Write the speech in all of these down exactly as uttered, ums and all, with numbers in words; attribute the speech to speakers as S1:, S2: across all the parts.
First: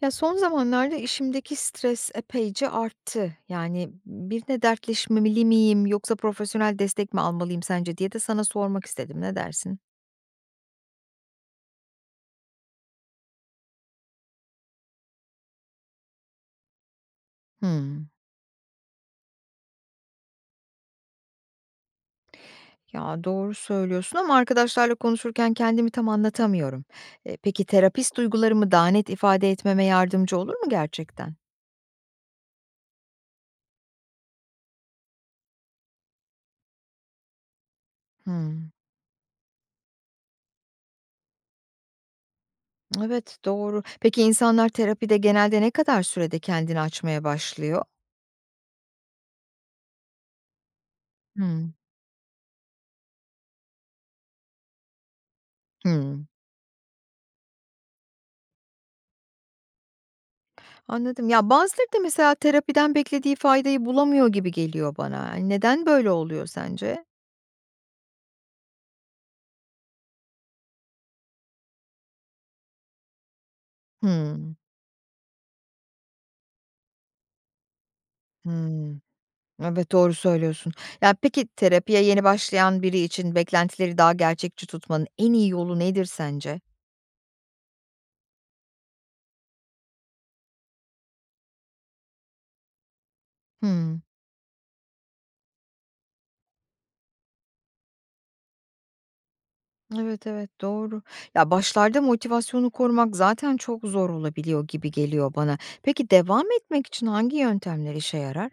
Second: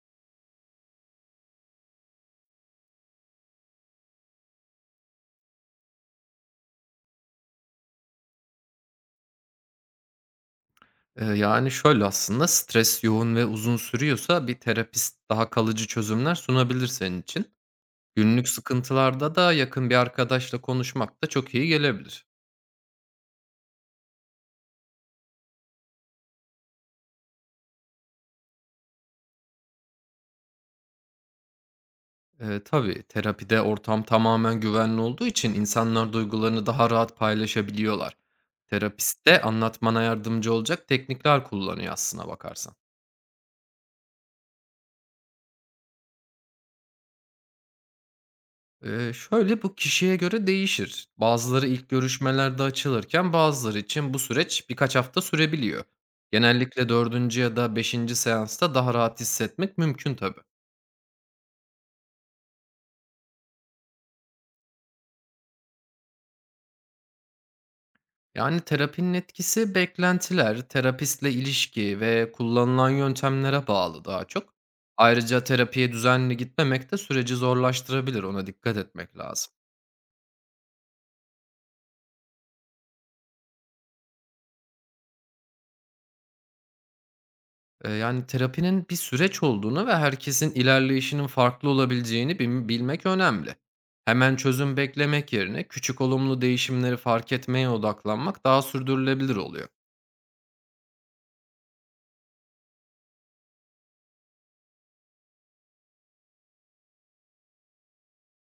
S1: Ya, son zamanlarda işimdeki stres epeyce arttı. Yani, birine dertleşmemeli miyim yoksa profesyonel destek mi almalıyım sence diye de sana sormak istedim. Ne dersin?
S2: Eee, yani, şöyle aslında, stres yoğun ve uzun sürüyorsa bir terapist daha kalıcı çözümler sunabilir senin için.
S1: Hımm.
S2: Günlük sıkıntılarda da yakın bir arkadaşla konuşmak da çok iyi gelebilir.
S1: Ya, doğru söylüyorsun ama arkadaşlarla konuşurken kendimi tam anlatamıyorum. Eee, peki terapist duygularımı daha net ifade etmeme yardımcı olur mu gerçekten?
S2: Eee, tabii terapide ortam tamamen güvenli olduğu için insanlar duygularını daha rahat paylaşabiliyorlar.
S1: Hımm.
S2: Terapist de anlatmana yardımcı olacak teknikler kullanıyor aslına bakarsan.
S1: Evet, doğru. Peki insanlar terapide genelde ne kadar sürede kendini açmaya başlıyor?
S2: Eee, şöyle, bu kişiye göre değişir. Bazıları
S1: Hımm.
S2: ilk görüşmelerde açılırken bazıları için bu süreç birkaç hafta sürebiliyor.
S1: Hımm.
S2: Genellikle dördüncü ya da beşinci seansta daha rahat hissetmek mümkün tabii.
S1: Anladım. Ya, bazıları da mesela terapiden beklediği faydayı bulamıyor gibi geliyor bana. Yani, neden böyle oluyor sence?
S2: Yani terapinin etkisi beklentiler, terapistle ilişki ve kullanılan yöntemlere bağlı daha çok.
S1: Hımm.
S2: Ayrıca terapiye düzenli gitmemek de süreci zorlaştırabilir, ona dikkat
S1: Hımm.
S2: etmek lazım.
S1: Evet, doğru söylüyorsun. Ya, peki terapiye yeni başlayan biri için beklentileri daha gerçekçi tutmanın en iyi yolu nedir sence?
S2: Eee, yani terapinin bir süreç olduğunu ve herkesin ilerleyişinin farklı olabileceğini bim bilmek önemli.
S1: Hımm.
S2: Hemen çözüm beklemek yerine küçük olumlu değişimleri fark etmeye odaklanmak daha sürdürülebilir oluyor.
S1: Evet, evet, doğru. Ya, başlarda motivasyonu korumak zaten çok zor olabiliyor gibi geliyor bana. Peki devam etmek için hangi yöntemler işe yarar?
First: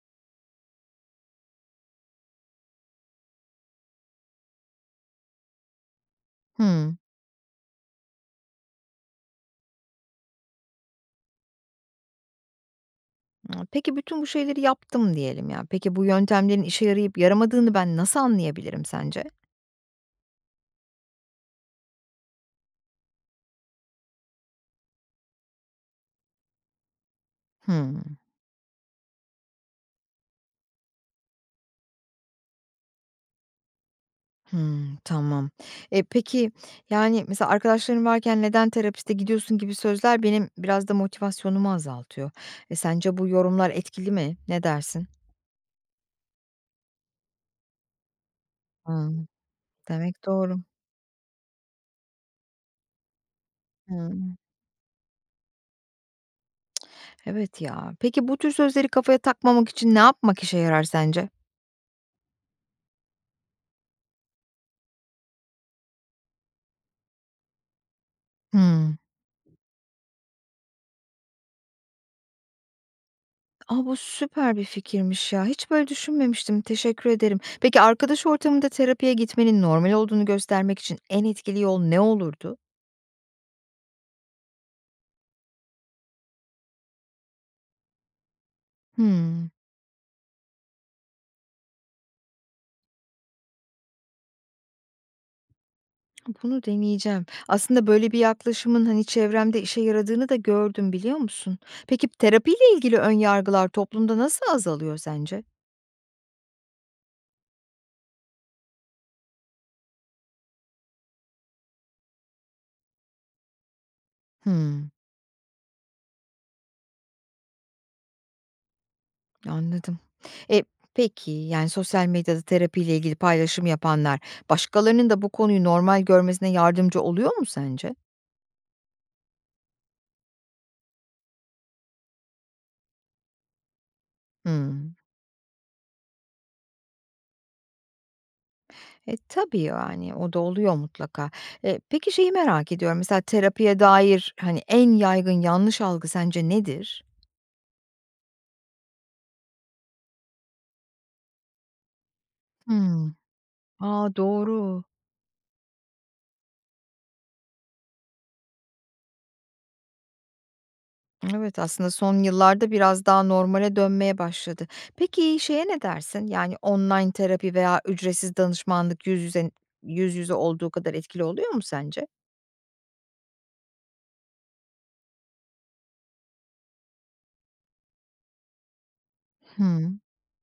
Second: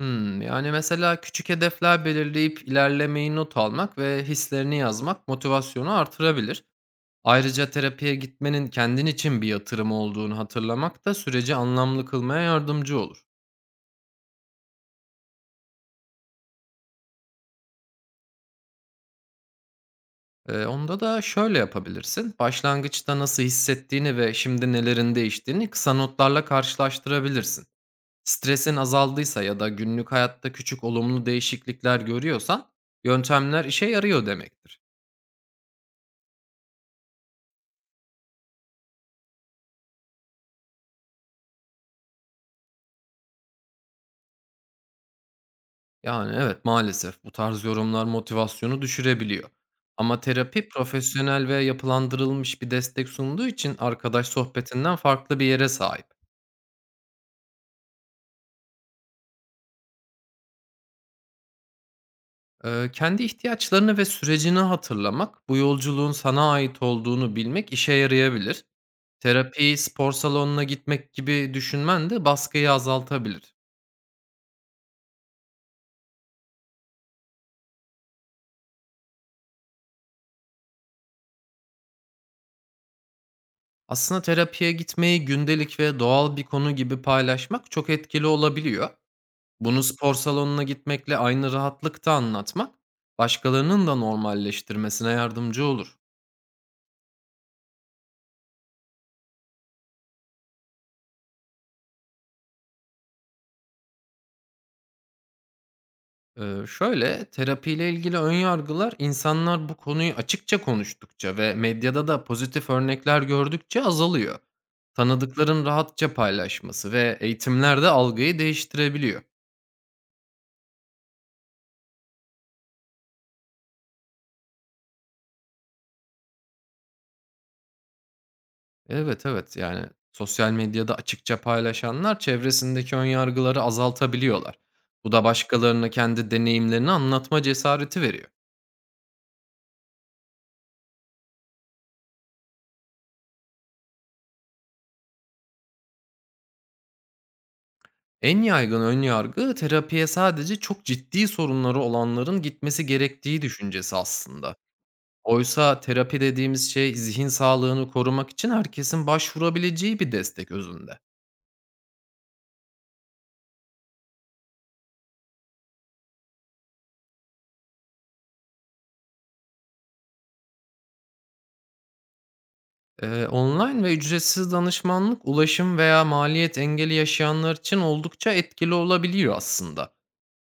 S2: Hmm, yani mesela küçük hedefler belirleyip ilerlemeyi not almak ve hislerini yazmak motivasyonu artırabilir.
S1: Hımm.
S2: Ayrıca terapiye gitmenin kendin için bir yatırım olduğunu hatırlamak da süreci anlamlı kılmaya yardımcı olur.
S1: Imm, peki bütün bu şeyleri yaptım diyelim ya. Peki bu yöntemlerin işe yarayıp yaramadığını ben nasıl anlayabilirim sence?
S2: Eee, onda da şöyle yapabilirsin. Başlangıçta nasıl hissettiğini ve şimdi nelerin değiştiğini kısa notlarla karşılaştırabilirsin.
S1: Hımm.
S2: Stresin azaldıysa ya da günlük hayatta küçük olumlu değişiklikler görüyorsan yöntemler işe yarıyor demektir.
S1: Hımm, tamam. E, peki, yani, mesela arkadaşların varken "Neden terapiste gidiyorsun?" gibi sözler benim biraz da motivasyonumu azaltıyor. E, sence bu yorumlar etkili mi? Ne dersin?
S2: Yani evet maalesef bu tarz yorumlar motivasyonu
S1: Hımm,
S2: düşürebiliyor. Ama
S1: demek doğru.
S2: terapi profesyonel ve yapılandırılmış bir destek sunduğu için arkadaş
S1: Hımm.
S2: sohbetinden farklı bir yere sahip.
S1: Evet ya. Peki bu tür sözleri kafaya takmamak için ne yapmak işe yarar sence?
S2: Eee, kendi ihtiyaçlarını ve sürecini hatırlamak, bu yolculuğun sana ait olduğunu bilmek işe yarayabilir.
S1: Hımm.
S2: Terapi, spor salonuna gitmek gibi düşünmen de baskıyı azaltabilir.
S1: A, bu süper bir fikirmiş ya. Hiç böyle düşünmemiştim. Teşekkür ederim. Peki arkadaş ortamında terapiye gitmenin normal olduğunu göstermek için en etkili yol ne olurdu?
S2: Aslında terapiye gitmeyi gündelik ve doğal bir konu gibi paylaşmak çok etkili olabiliyor.
S1: Hımm,
S2: Bunu spor salonuna gitmekle aynı rahatlıkta anlatmak, başkalarının da normalleştirmesine yardımcı olur.
S1: bunu deneyeceğim. Aslında böyle bir yaklaşımın, hani, çevremde işe yaradığını da gördüm, biliyor musun? Peki terapiyle ilgili ön yargılar toplumda nasıl azalıyor sence?
S2: Eee, şöyle, terapiyle ilgili ön yargılar insanlar bu konuyu açıkça konuştukça ve medyada da pozitif örnekler gördükçe azalıyor.
S1: Hımm,
S2: Tanıdıkların rahatça paylaşması ve eğitimler de algıyı değiştirebiliyor.
S1: anladım. E, peki, yani, sosyal medyada terapiyle ilgili paylaşım yapanlar başkalarının da bu konuyu normal görmesine yardımcı oluyor mu sence?
S2: Evet, evet. Yani sosyal medyada açıkça paylaşanlar çevresindeki ön yargıları azaltabiliyorlar.
S1: Hımm.
S2: Bu da başkalarına kendi deneyimlerini anlatma cesareti veriyor.
S1: E, tabii, yani, o da oluyor mutlaka. Eee, peki şeyi merak ediyorum, mesela terapiye dair, hani, en yaygın yanlış algı sence nedir?
S2: En yaygın ön yargı terapiye sadece çok ciddi sorunları olanların gitmesi
S1: Hımm.
S2: gerektiği düşüncesi
S1: A,
S2: aslında.
S1: doğru.
S2: Oysa terapi dediğimiz şey zihin sağlığını korumak için herkesin başvurabileceği bir destek özünde.
S1: Evet, aslında son yıllarda biraz daha normale dönmeye başladı. Peki şeye ne dersin? Yani, online terapi veya ücretsiz danışmanlık yüz yüze yüz yüze olduğu kadar etkili oluyor mu sence?
S2: Eee, online ve ücretsiz danışmanlık ulaşım veya maliyet engeli yaşayanlar için oldukça etkili olabiliyor
S1: Hıı.
S2: aslında.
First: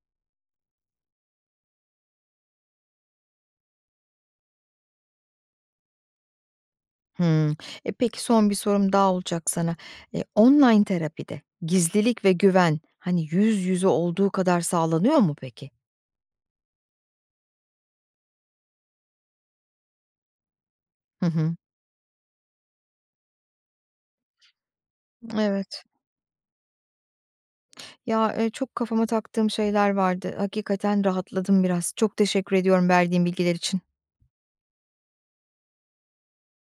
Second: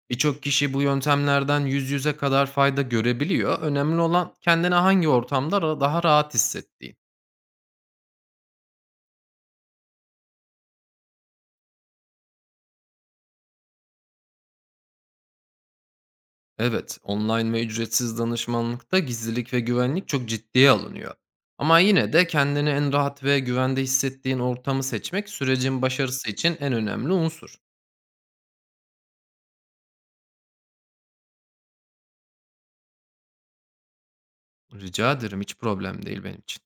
S2: Birçok kişi bu yöntemlerden yüz yüze kadar fayda görebiliyor. Önemli olan kendini hangi ortamda ra- daha rahat hissettiğin.
S1: Hımm. E, peki son bir sorum daha olacak sana. Eee, online terapide gizlilik ve güven, hani, yüz yüze olduğu kadar sağlanıyor mu peki?
S2: Evet, online ve ücretsiz danışmanlıkta gizlilik ve güvenlik çok ciddiye alınıyor.
S1: Hı hı.
S2: Ama yine de kendini en rahat ve güvende hissettiğin ortamı seçmek sürecin
S1: Evet.
S2: başarısı için en önemli unsur.
S1: Ya, eee, çok kafama taktığım şeyler vardı. Hakikaten rahatladım biraz. Çok teşekkür ediyorum verdiğin bilgiler için.
S2: Rica ederim, hiç problem değil benim için.